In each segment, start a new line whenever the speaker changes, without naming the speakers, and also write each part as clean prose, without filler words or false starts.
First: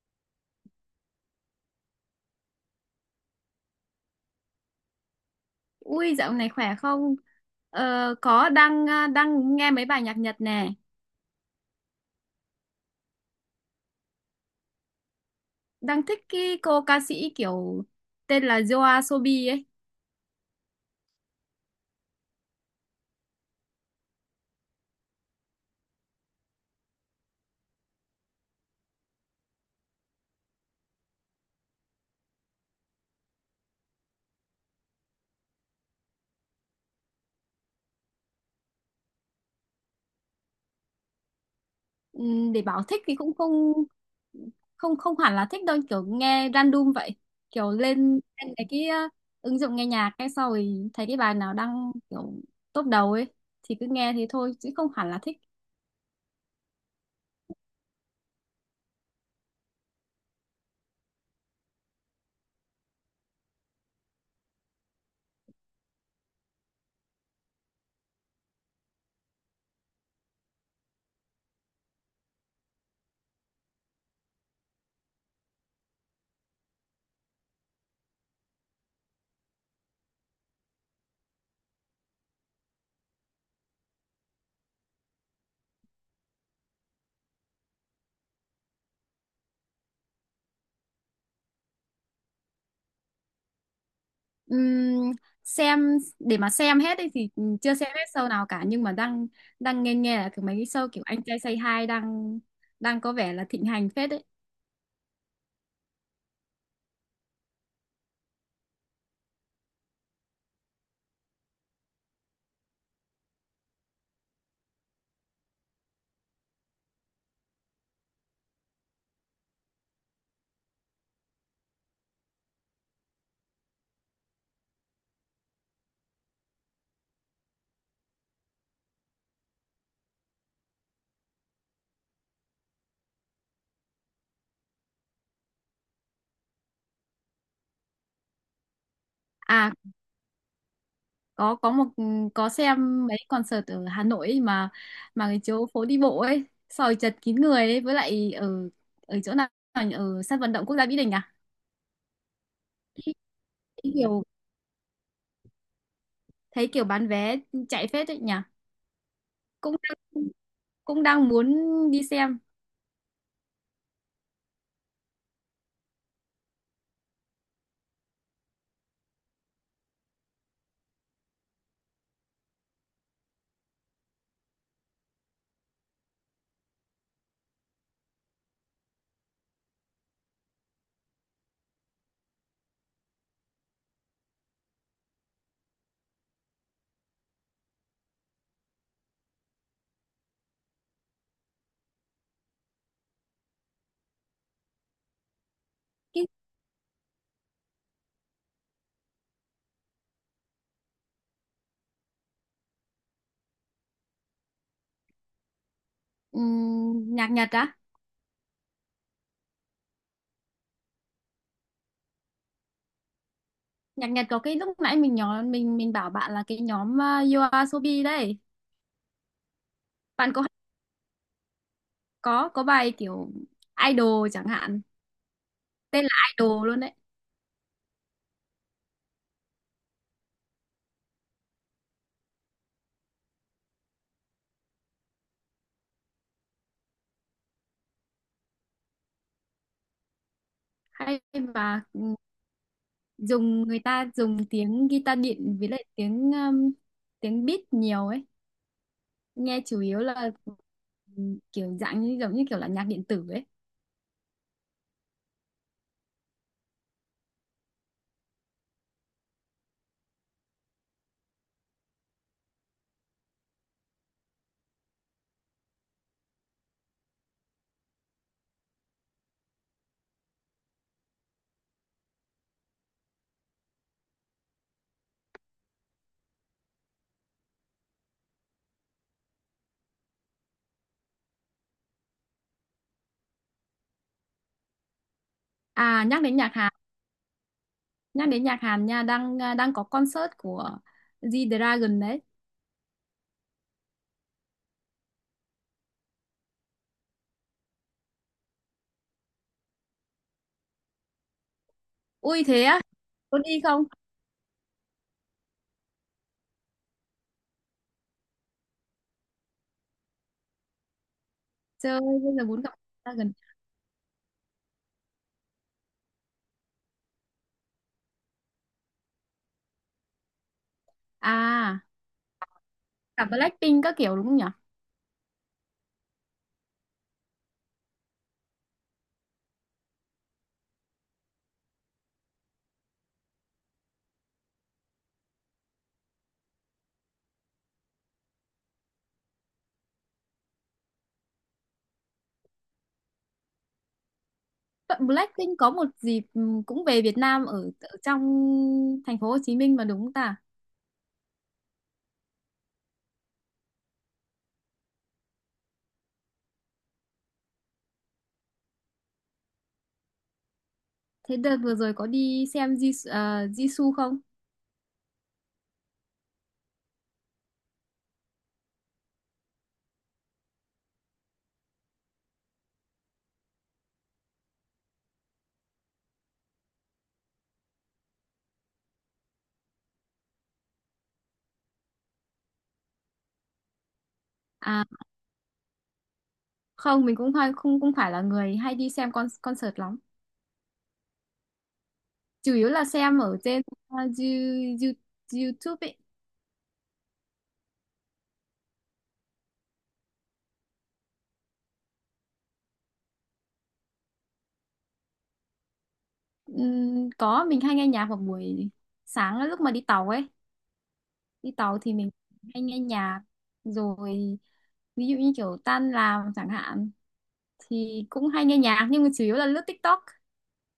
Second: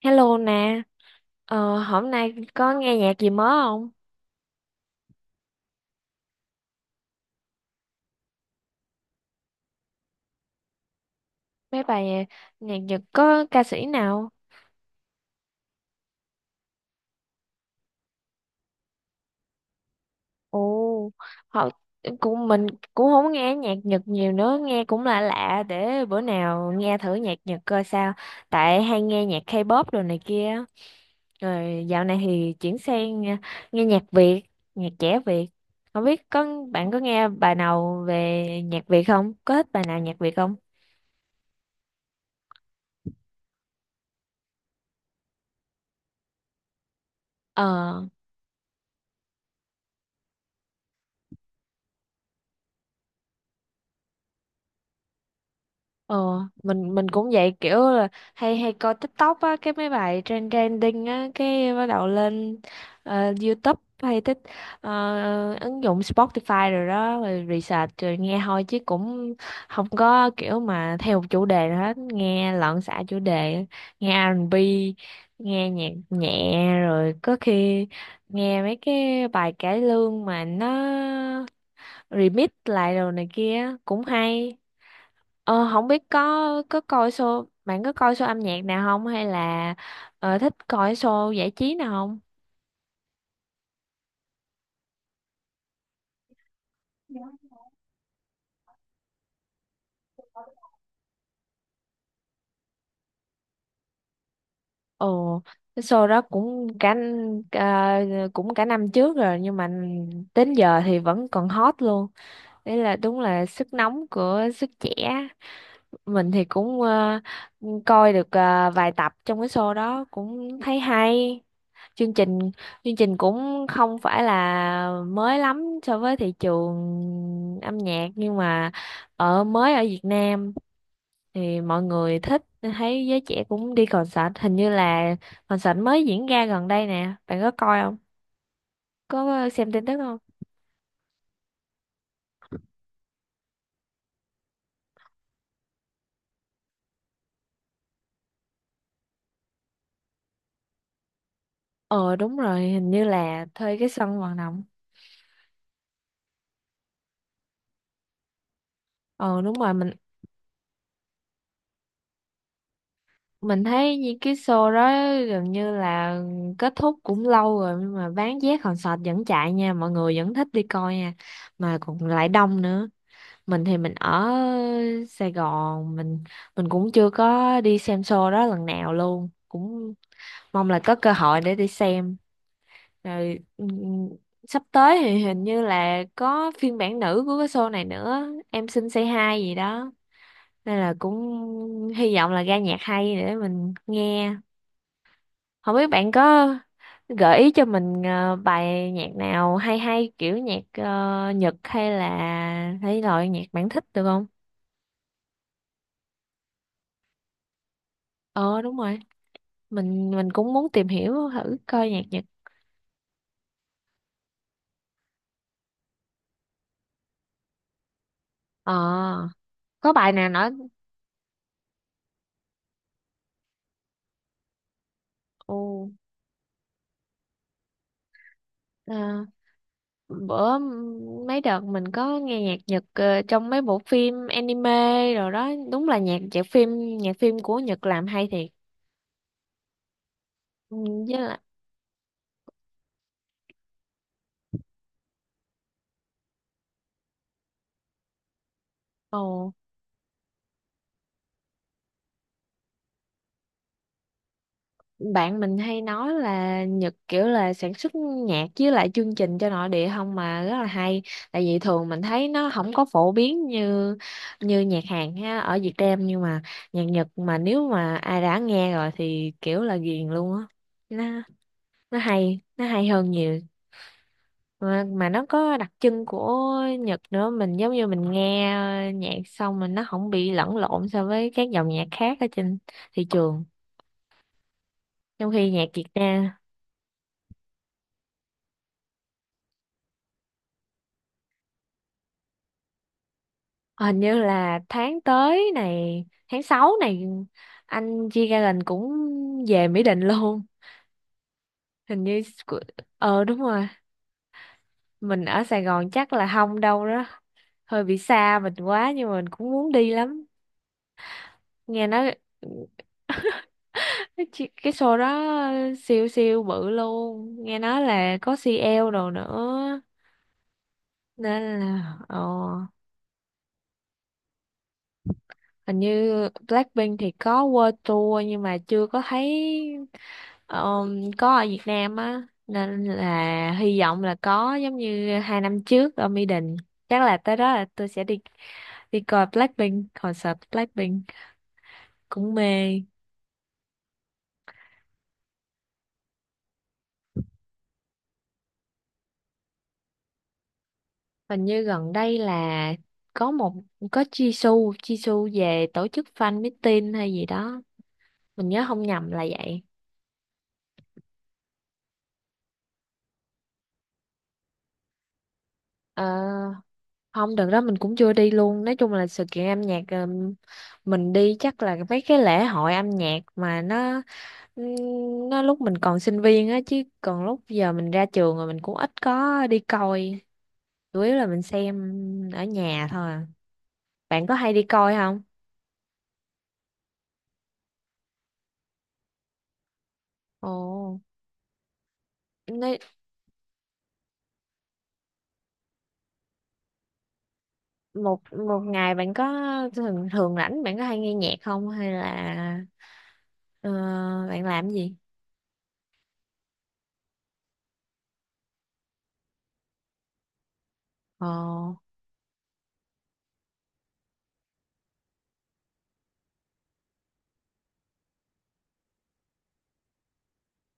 Hello nè, hôm nay có nghe nhạc gì mới không?
Ui, dạo này khỏe không? Ờ, có đang nghe mấy bài nhạc Nhật nè,
Mấy bài nhạc, nhạc Nhật có ca sĩ nào?
đang thích cái cô ca sĩ kiểu tên là Yoasobi Sobi ấy.
Ồ, họ cũng mình cũng không nghe nhạc Nhật nhiều nữa, nghe cũng lạ lạ để bữa nào nghe thử nhạc Nhật coi sao. Tại hay nghe nhạc K-pop đồ này kia. Rồi dạo này thì chuyển sang nghe nhạc Việt, nhạc trẻ Việt. Không biết bạn có nghe bài nào về nhạc Việt không? Có thích bài nào nhạc Việt không?
Để bảo thích thì cũng không không không hẳn là thích đâu, kiểu nghe random vậy. Kiểu
Ờ.
lên lên ứng dụng nghe nhạc cái sau rồi thấy cái bài nào đang kiểu top đầu ấy thì cứ nghe thế thôi chứ không hẳn là thích.
Ờ, mình cũng vậy, kiểu là hay hay coi TikTok á, cái mấy bài trending á cái bắt đầu lên, YouTube hay thích ứng dụng Spotify rồi đó, rồi research rồi nghe thôi chứ cũng không có kiểu mà theo một chủ đề nào hết, nghe loạn xạ chủ đề, nghe R&B, nghe nhạc nhẹ, rồi có khi nghe mấy cái bài cải lương mà nó remix lại rồi này kia cũng hay. Ờ, không biết có coi show, bạn có coi show âm nhạc nào không hay là thích coi show giải trí nào không?
Ừm, xem để mà xem hết ấy thì chưa xem hết show nào cả, nhưng mà đang đang nghe nghe là mấy cái show kiểu Anh Trai Say Hi đang đang có vẻ là thịnh hành phết đấy.
Ồ, cái show đó cũng cả n- cũng cả năm trước rồi nhưng mà đến giờ thì vẫn còn hot luôn. Đấy là đúng là sức nóng của sức trẻ. Mình thì cũng coi được vài tập trong cái show đó cũng thấy hay. chương trình Chương trình cũng không phải là mới lắm so với thị trường âm nhạc, nhưng mà mới ở Việt Nam thì mọi người thích, thấy giới trẻ cũng đi concert, hình như là concert mới diễn ra gần đây nè, bạn có coi không, có xem
À,
tin tức không?
có có một có xem mấy concert ở Hà Nội ấy, mà cái chỗ phố đi bộ ấy, sòi chật kín người ấy, với lại ở ở chỗ nào nhỉ? Ở sân vận động quốc gia Mỹ Đình à?
Ờ đúng rồi, hình như
Thấy
là thuê cái sân
kiểu
vận động.
Thấy kiểu bán vé chạy phết đấy nhỉ.
Ờ đúng rồi,
Cũng đang, Cũng đang muốn đi xem.
mình thấy như cái show đó gần như là kết thúc cũng lâu rồi, nhưng mà bán vé concert vẫn chạy nha, mọi người vẫn thích đi coi nha, mà còn lại đông nữa. Mình ở Sài Gòn, mình cũng chưa có đi xem show đó lần nào luôn, cũng mong là có cơ hội để đi xem. Rồi sắp tới thì hình như là có phiên bản nữ của cái show này nữa, em xin say hi gì đó, nên là cũng hy vọng là ra nhạc hay để mình nghe. Không biết bạn
Cái
có gợi ý cho mình bài nhạc nào hay hay kiểu nhạc Nhật hay là hay loại nhạc bạn thích được không?
nhạc Nhật á?
Ờ đúng rồi. Mình cũng muốn tìm hiểu thử coi nhạc Nhật.
Nhạc Nhật có cái lúc nãy mình nhỏ mình bảo bạn là cái nhóm You Are Sobi đấy.
Ờ, có bài nào
Bạn có
nói.
bài kiểu idol chẳng hạn,
Ồ,
tên là idol luôn đấy.
ờ, bữa mấy đợt mình có nghe nhạc Nhật trong mấy bộ phim anime rồi đó, đúng là nhạc nhạc phim của Nhật làm hay thiệt. Ừ, với
Hay
lại.
và người ta dùng tiếng guitar điện, với lại tiếng tiếng beat nhiều ấy.
Ồ,
Nghe chủ yếu là ừ, kiểu dạng như giống như kiểu là nhạc điện tử ấy.
bạn mình hay nói là Nhật kiểu là sản xuất nhạc với lại chương trình cho nội địa không mà rất là hay, tại vì thường mình thấy nó không có phổ biến như như nhạc Hàn ha ở Việt Nam, nhưng mà nhạc Nhật mà nếu mà ai đã nghe rồi thì kiểu là ghiền luôn á. nó nó hay, hơn nhiều mà nó có đặc trưng của Nhật nữa. Mình giống như mình nghe nhạc xong, mình nó không bị lẫn lộn so với các dòng nhạc khác ở trên thị trường, trong khi nhạc Việt
À, nhắc
Nam.
đến nhạc Hàn, nhắc đến nhạc Hàn nha, đang có concert của G-Dragon đấy.
Hình như là tháng tới này tháng 6 này, anh G-Dragon cũng về Mỹ Đình luôn, hình như
Ui
của-
thế á,
ờ đúng
có đi
rồi,
không?
mình ở Sài Gòn chắc là không đâu đó, hơi bị xa mình quá nhưng mà mình cũng muốn đi lắm, nghe
Chơi
nói
bây giờ muốn gặp dragon
cái show đó siêu siêu bự luôn, nghe nói là có CL đồ nữa nên
à,
là ờ.
cả Blackpink các kiểu đúng không nhỉ?
Hình như Blackpink thì có World Tour nhưng mà chưa có thấy. Ờ, có ở Việt Nam á nên là hy vọng là có giống như hai năm trước ở Mỹ Đình, chắc là tới đó là tôi sẽ đi, đi coi Blackpink. Concert Blackpink cũng mê.
Vậy Blackpink có một dịp cũng về Việt Nam, ở trong thành phố Hồ Chí Minh mà đúng không ta?
Hình như gần đây là có một có Jisoo Jisoo về tổ chức fan meeting hay gì đó, mình nhớ không nhầm là vậy.
Thế đợt vừa rồi có đi xem Jisoo không?
Ờ, không đợt đó mình cũng chưa đi luôn. Nói chung là sự kiện âm nhạc mình đi chắc là mấy cái lễ hội âm nhạc mà nó, nó lúc mình còn sinh viên á, chứ còn lúc giờ mình ra trường rồi mình cũng ít có đi coi, chủ yếu là mình xem ở nhà thôi à. Bạn có hay đi
À
coi không?
không, mình cũng hay không cũng phải là người hay đi xem con concert lắm,
Ồ,
chủ yếu
nói.
là xem ở trên ờ, You- You- YouTube ấy.
Một một ngày bạn có thường thường rảnh, bạn có hay nghe nhạc không hay là ờ, bạn làm cái gì?
Có, mình hay nghe nhạc vào buổi sáng lúc mà đi tàu ấy,
Ồ
đi tàu thì mình hay nghe nhạc. Rồi ví dụ như kiểu tan làm chẳng hạn thì cũng hay nghe nhạc, nhưng mà chủ yếu là lướt TikTok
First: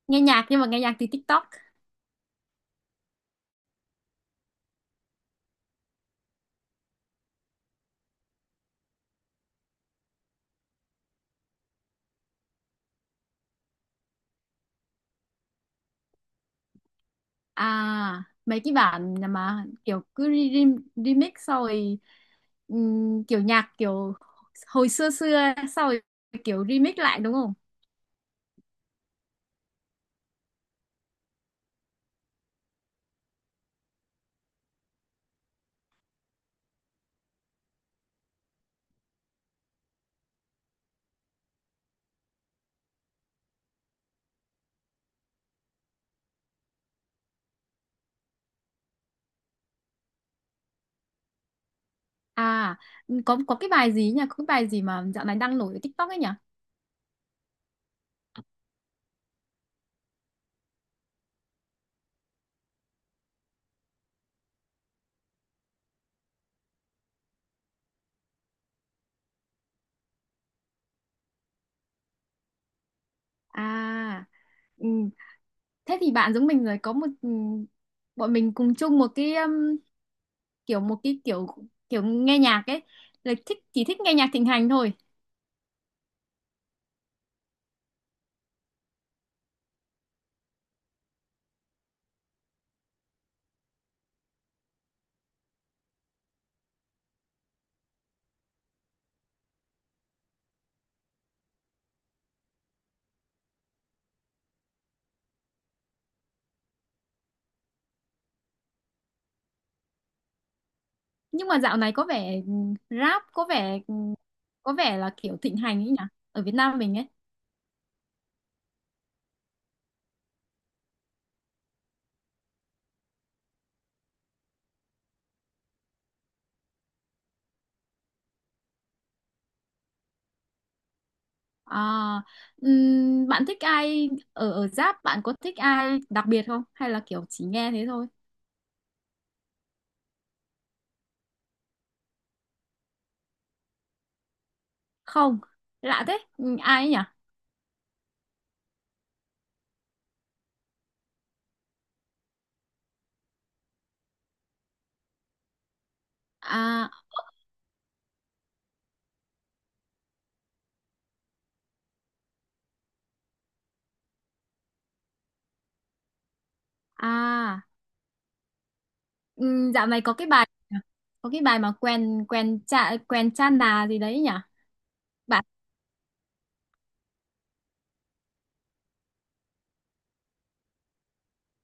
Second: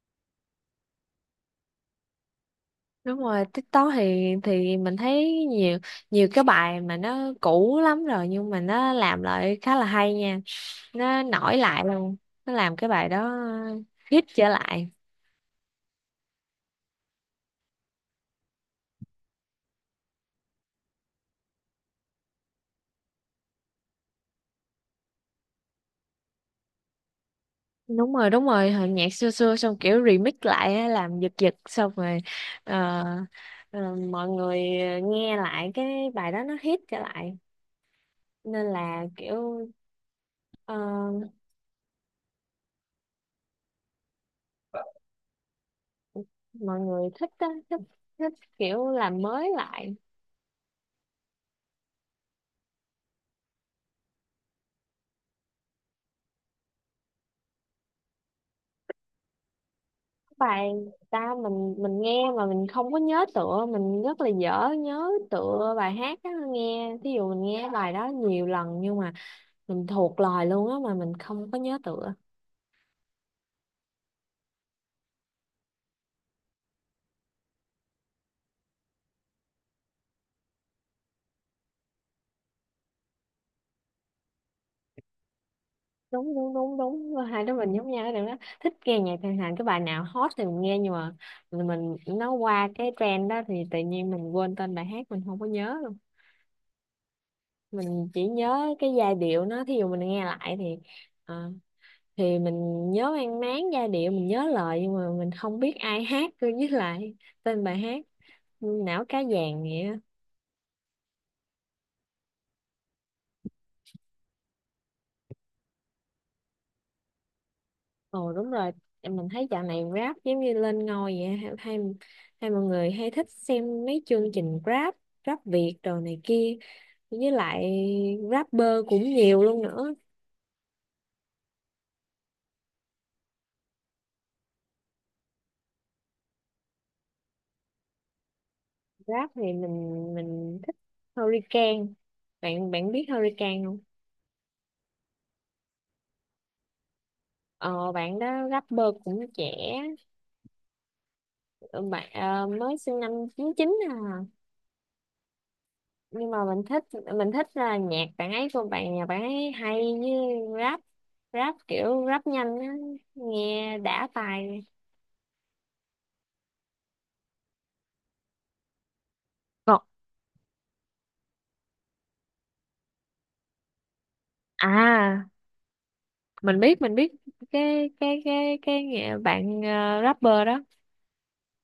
nghe nhạc, nhưng mà nghe nhạc từ TikTok.
đúng rồi, TikTok thì mình thấy nhiều nhiều cái bài mà nó cũ lắm rồi nhưng mà nó làm lại khá là hay nha, nó nổi lại luôn, nó làm cái bài đó hit trở lại.
À, mấy cái bản mà kiểu cứ remix sau rồi kiểu nhạc kiểu hồi xưa xưa sau rồi kiểu remix lại đúng không?
Đúng rồi hồi nhạc xưa xưa xong kiểu remix lại á, làm giật giật xong rồi, ờ, mọi người nghe lại cái bài đó nó hit trở lại nên là kiểu ờ, mọi người thích á, thích thích kiểu làm mới lại
À, có cái bài gì nhỉ, có cái bài gì mà dạo này đang nổi ở TikTok ấy nhỉ?
bài. Ta mình mình nghe mà mình không có nhớ tựa, mình rất là dở nhớ tựa bài hát á, nghe thí dụ mình nghe bài đó nhiều lần nhưng mà mình thuộc lời luôn á, mà mình không có nhớ tựa.
À ừm, thế thì bạn giống mình rồi, có một bọn mình cùng chung một cái kiểu, kiểu nghe nhạc ấy, là thích chỉ thích nghe nhạc thịnh hành thôi.
Đúng đúng đúng đúng hai đứa mình giống nhau cái điểm đó, thích nghe nhạc Trần Thành cái bài nào hot thì mình nghe, nhưng mà nó qua cái trend đó thì tự nhiên mình quên tên bài hát, mình không có nhớ luôn. Mình chỉ nhớ cái giai điệu nó, thí dụ mình nghe lại thì ờ, thì mình nhớ mang máng giai điệu, mình nhớ lời nhưng mà mình không biết ai hát với lại tên bài hát, não cá vàng vậy.
Nhưng mà dạo này có vẻ rap có vẻ, có vẻ là kiểu thịnh hành ấy nhỉ, ở Việt Nam mình ấy.
Ồ đúng rồi, mình thấy dạo này rap giống như lên ngôi vậy, hay mọi người hay thích xem mấy chương trình rap, rap Việt đồ này kia, với lại rapper cũng nhiều luôn nữa.
À, bạn thích ai ở ở rap, bạn có thích ai đặc biệt không hay là kiểu chỉ nghe thế thôi?
Rap thì mình thích Hurricane. Bạn bạn biết Hurricane không?
Không, lạ thế. Ai ấy nhỉ?
Ờ, bạn đó rapper cũng trẻ, bạn mới sinh năm chín chín à. Nhưng mà mình thích
À
Mình thích là nhạc bạn ấy của bạn, nhà bạn ấy hay, như rap rap kiểu rap nhanh á, nghe đã tài.
à
Còn
dạo này có cái bài mà quen quen cha nà gì đấy nhỉ?
à,
Bạn,
mình biết bạn rapper đó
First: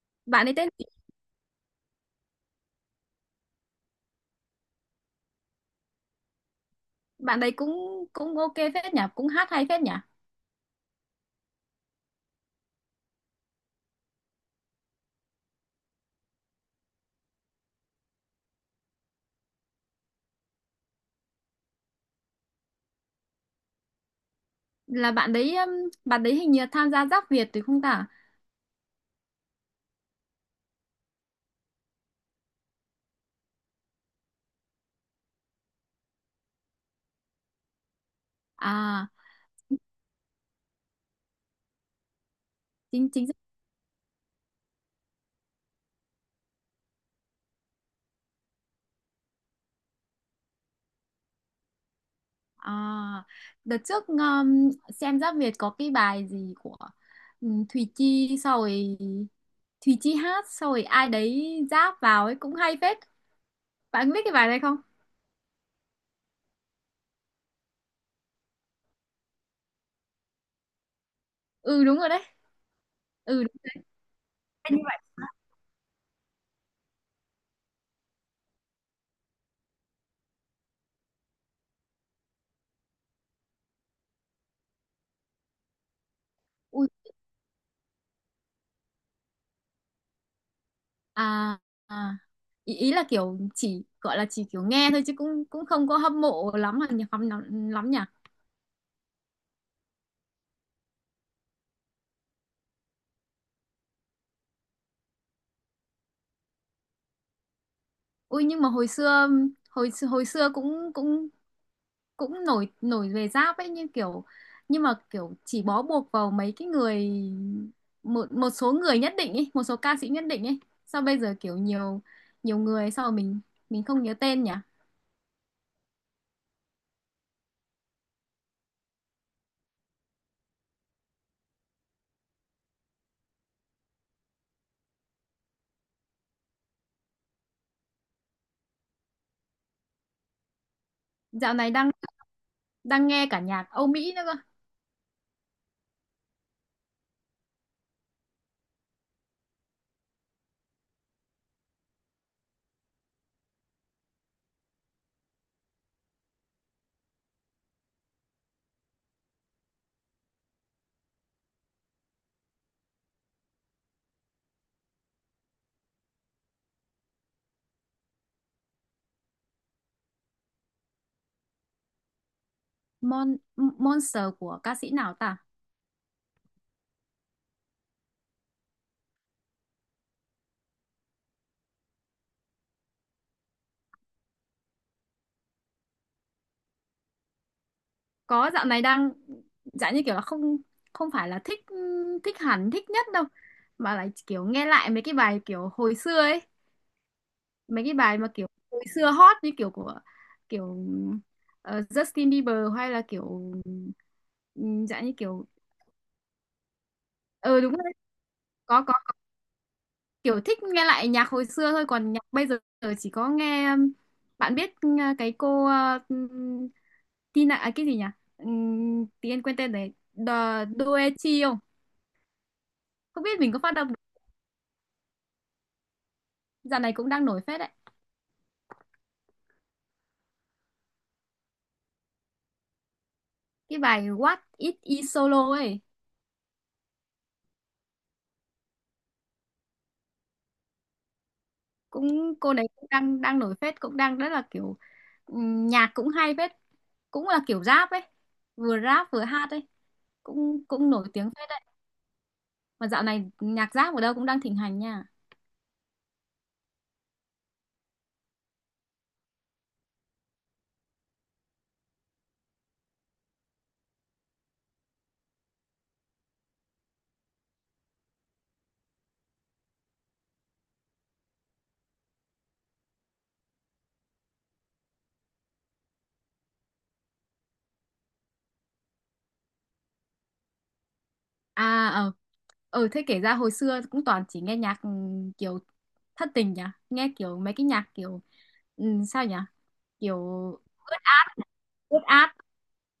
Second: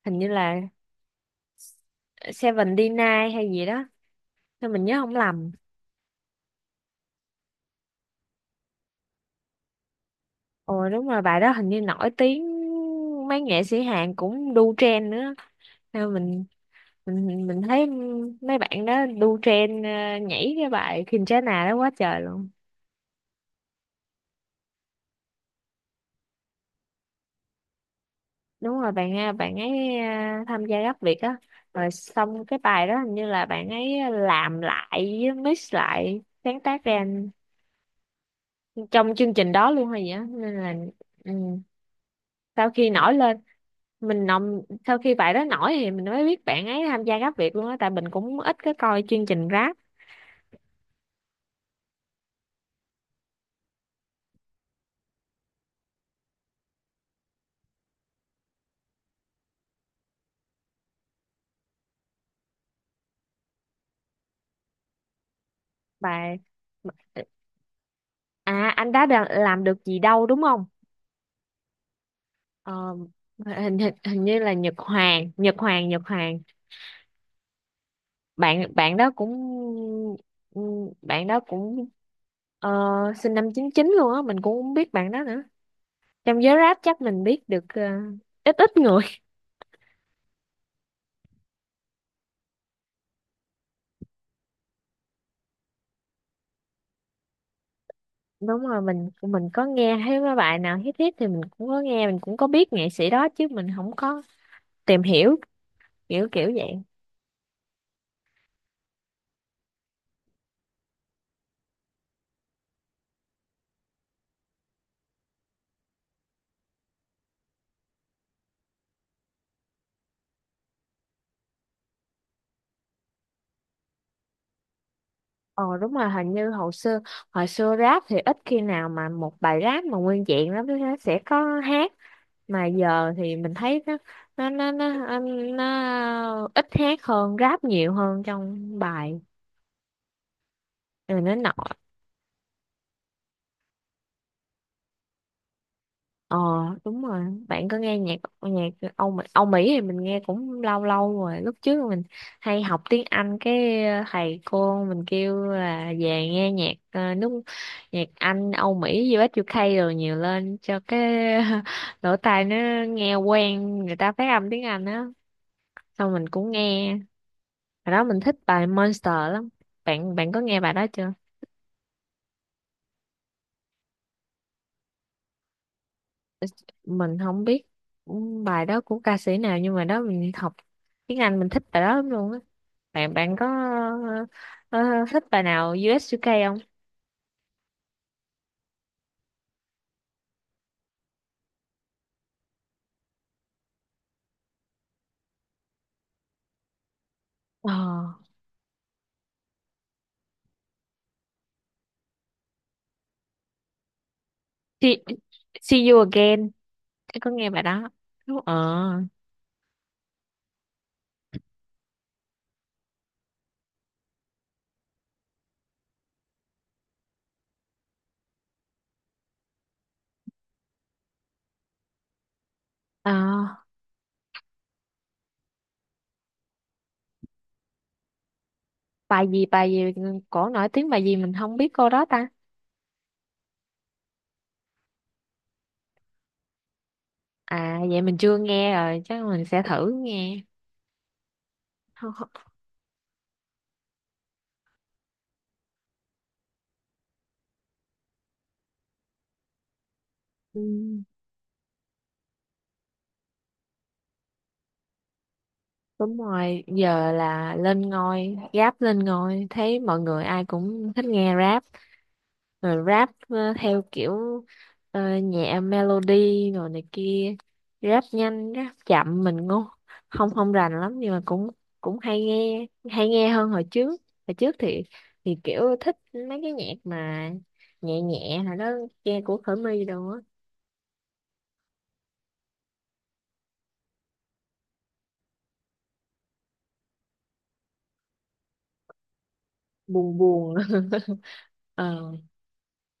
hình như
bạn ấy
là
tên gì?
Seven D9 hay gì đó, sao mình nhớ không lầm.
Bạn đấy cũng cũng ok phết nhỉ, cũng hát hay phết nhỉ.
Ồ đúng rồi, bài đó hình như nổi tiếng, mấy nghệ sĩ Hàn cũng đu trend nữa. Nên mình thấy mấy bạn đó đu trend nhảy cái bài Kinshasa đó quá trời luôn.
Là bạn đấy hình như tham gia Giáp Việt thì không ta?
Đúng rồi, bạn ấy tham gia Gắp Việt á, rồi xong cái bài đó hình như là bạn ấy làm lại với mix lại, sáng tác ra
À,
trong chương trình đó luôn hay gì á, nên là ừ, sau khi
chính
nổi
chính
lên, mình nồng sau khi bài đó nổi thì mình mới biết bạn ấy tham gia Gắp Việt luôn á, tại mình cũng ít có coi chương trình rap.
à, đợt trước xem Giáp Việt có cái bài gì của Thùy Chi sau rồi Thùy Chi hát sau rồi ai đấy ráp vào ấy cũng hay phết. Bạn biết cái bài này không?
Bài à, làm được gì đâu đúng không.
Ừ đúng rồi đấy,
Ờ,
ừ đúng
hình,
rồi.
hình hình như là
Nhưng mà
Nhật Hoàng. Bạn bạn đó cũng ừ, bạn đó cũng ờ, sinh năm chín chín luôn á, mình cũng không biết bạn đó nữa, trong giới rap
Ui,
chắc mình biết được ít ít người.
à, à, ý, ý là kiểu chỉ gọi là chỉ kiểu nghe thôi chứ cũng cũng không có hâm mộ lắm là lắm lắm lắm nhỉ.
Đúng rồi, mình có nghe thấy mấy bài nào hit hit thì mình cũng có nghe, mình cũng có biết nghệ sĩ đó chứ mình không có tìm hiểu, kiểu kiểu vậy.
Ui nhưng mà hồi xưa, hồi hồi xưa cũng cũng cũng nổi, nổi về giáp ấy, như kiểu nhưng mà kiểu chỉ bó buộc vào mấy cái người, một một số người nhất định ấy, một số ca sĩ nhất định ấy. Sao bây giờ kiểu nhiều nhiều người sao mà mình không nhớ tên nhỉ?
Ờ đúng rồi, hình như hồi xưa, rap thì ít khi nào mà một bài rap mà nguyên vẹn lắm, nó sẽ có hát, mà giờ thì mình thấy nó nó nó, nó ít hát hơn, rap nhiều hơn trong bài, rồi nó nọ.
Dạo này đang đang nghe cả nhạc Âu Mỹ nữa cơ.
Ờ đúng rồi, bạn có nghe nhạc nhạc Âu Mỹ thì mình nghe cũng lâu lâu rồi, lúc trước mình hay học tiếng Anh cái thầy cô mình kêu là về nghe nhạc nhạc Anh, Âu Mỹ, US UK rồi nhiều lên cho cái lỗ tai nó nghe quen người ta phát âm tiếng Anh á, xong mình cũng nghe. Hồi đó mình thích bài Monster lắm. Bạn bạn có nghe bài đó chưa?
Mon Monster của ca sĩ nào ta?
Mình không biết bài đó của ca sĩ nào, nhưng mà đó mình học tiếng Anh mình thích bài đó lắm luôn á. Bạn bạn có ờ, thích bài nào US UK không?
Có, dạo này đang dạng như kiểu là không, không phải là thích thích hẳn thích nhất đâu, mà lại kiểu nghe lại mấy cái bài kiểu hồi xưa ấy, mấy cái
Ờ.
bài mà kiểu hồi xưa hot, như kiểu của kiểu Justin Bieber hay là kiểu
See,
dạng như kiểu
see you again. Em có nghe
ờ
bài
đúng
đó.
rồi,
Đúng. Ờ.
có. Kiểu thích nghe lại nhạc hồi xưa thôi, còn nhạc bây giờ chỉ có nghe bạn biết cái cô Tina à, cái gì nhỉ, tí em quên tên đấy, The Doechi không,
Ờ,
không biết mình có phát âm được. Dạo này cũng đang nổi phết đấy,
bài gì cổ nổi tiếng bài gì mình không biết cô đó ta.
cái bài What It Is Solo ấy,
À vậy mình chưa nghe rồi, chắc mình sẽ thử nghe.
cũng cô đấy cũng đang đang nổi phết, cũng đang rất là kiểu nhạc cũng hay phết, cũng là kiểu rap ấy, vừa rap vừa hát ấy, cũng cũng nổi tiếng phết đấy. Mà dạo này nhạc rap ở đâu cũng đang thịnh hành nha.
Đúng rồi, giờ là lên ngôi, rap lên ngôi, thấy mọi người ai cũng thích nghe rap, rồi rap theo kiểu nhẹ melody rồi này kia, rap nhanh, rap chậm mình ngu, không không rành lắm nhưng mà cũng cũng hay nghe hơn hồi trước. Hồi trước thì kiểu thích mấy cái nhạc mà nhẹ nhẹ là đó, nghe của Khởi My đồ á,
À, ờ, ờ, thế kể ra hồi xưa cũng toàn chỉ nghe nhạc kiểu thất tình nhỉ, nghe kiểu mấy cái nhạc kiểu sao nhỉ, kiểu
buồn buồn.
ướt át, ướt
ờ
át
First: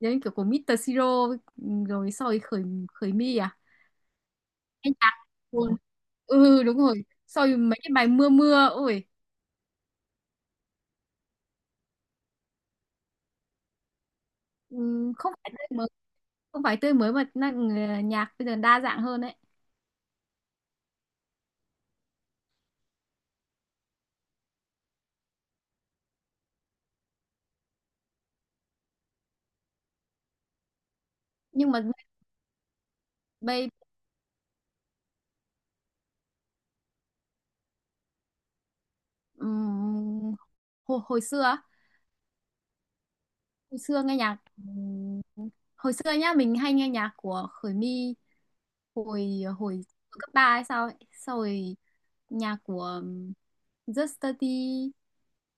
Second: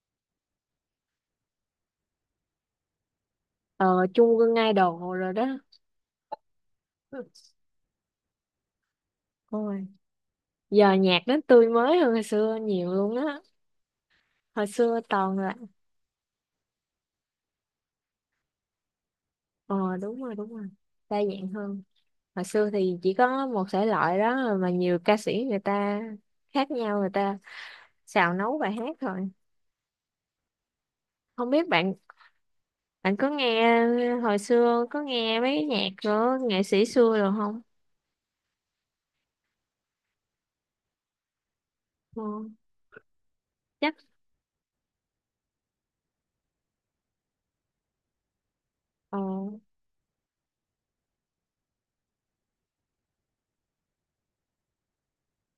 giống như kiểu của Mr. Siro, rồi soi khởi, khởi mi à.
ờ chung Quân
Cái nhạc
Idol rồi đó.
buồn. Ừ đúng rồi. Sau rồi mấy cái bài mưa mưa ôi,
Ôi. Giờ nhạc nó tươi mới hơn hồi xưa nhiều luôn á, hồi xưa
ừm, không
toàn
phải
là.
tươi mới, không phải tươi mới mà nhạc bây giờ đa dạng hơn đấy.
Đúng rồi đa dạng hơn, hồi xưa thì chỉ có một thể loại đó mà nhiều ca sĩ người ta khác nhau người ta xào nấu bài hát thôi. không biết
Nhưng mà
bạn bạn có
bây
nghe hồi xưa có nghe mấy nhạc của nghệ sĩ xưa rồi không?
ừm, hồi xưa á,
Ờ,
hồi
chắc.
xưa nghe nhạc ừm, hồi xưa nhá, mình hay nghe nhạc của Khởi My
Ờ
hồi hồi cấp 3 hay sao ấy. Sau rồi nhạc của Just Study,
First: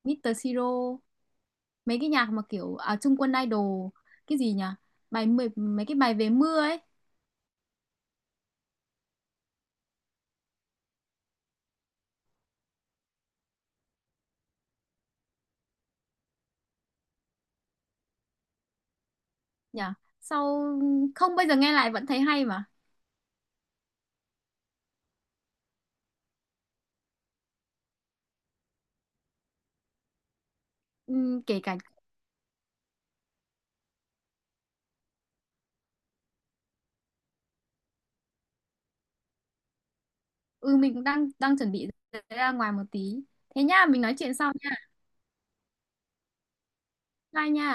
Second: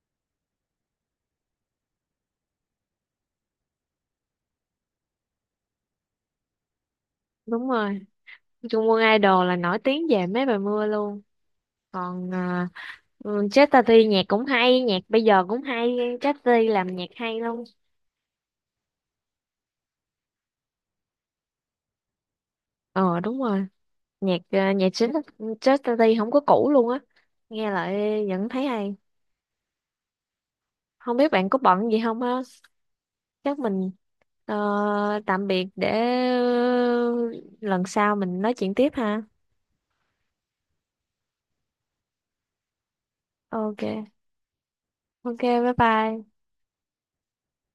Mr. Siro, mấy cái nhạc mà kiểu à, Trung Quân Idol, cái gì nhỉ, bài mười mấy cái bài về mưa ấy
đúng rồi, Trung Quân Idol là nổi tiếng về mấy bài mưa luôn. Còn à, ừ, Chester T nhạc cũng hay, nhạc bây giờ cũng hay, Chester T làm nhạc hay luôn.
nhỉ. Sau không bây giờ nghe lại vẫn thấy hay mà.
Ờ đúng rồi, nhạc à, nhạc chính Chester T không có cũ luôn á, nghe lại vẫn thấy hay. Không biết
Ừ,
bạn có
kể cả
bận gì không á, chắc mình ờ, tạm biệt để ờ, lần sau mình nói chuyện tiếp ha.
ừ, mình cũng đang đang chuẩn bị ra ngoài một tí, thế nha, mình
Ok
nói chuyện sau nha,
Ok bye bye.
bye nha.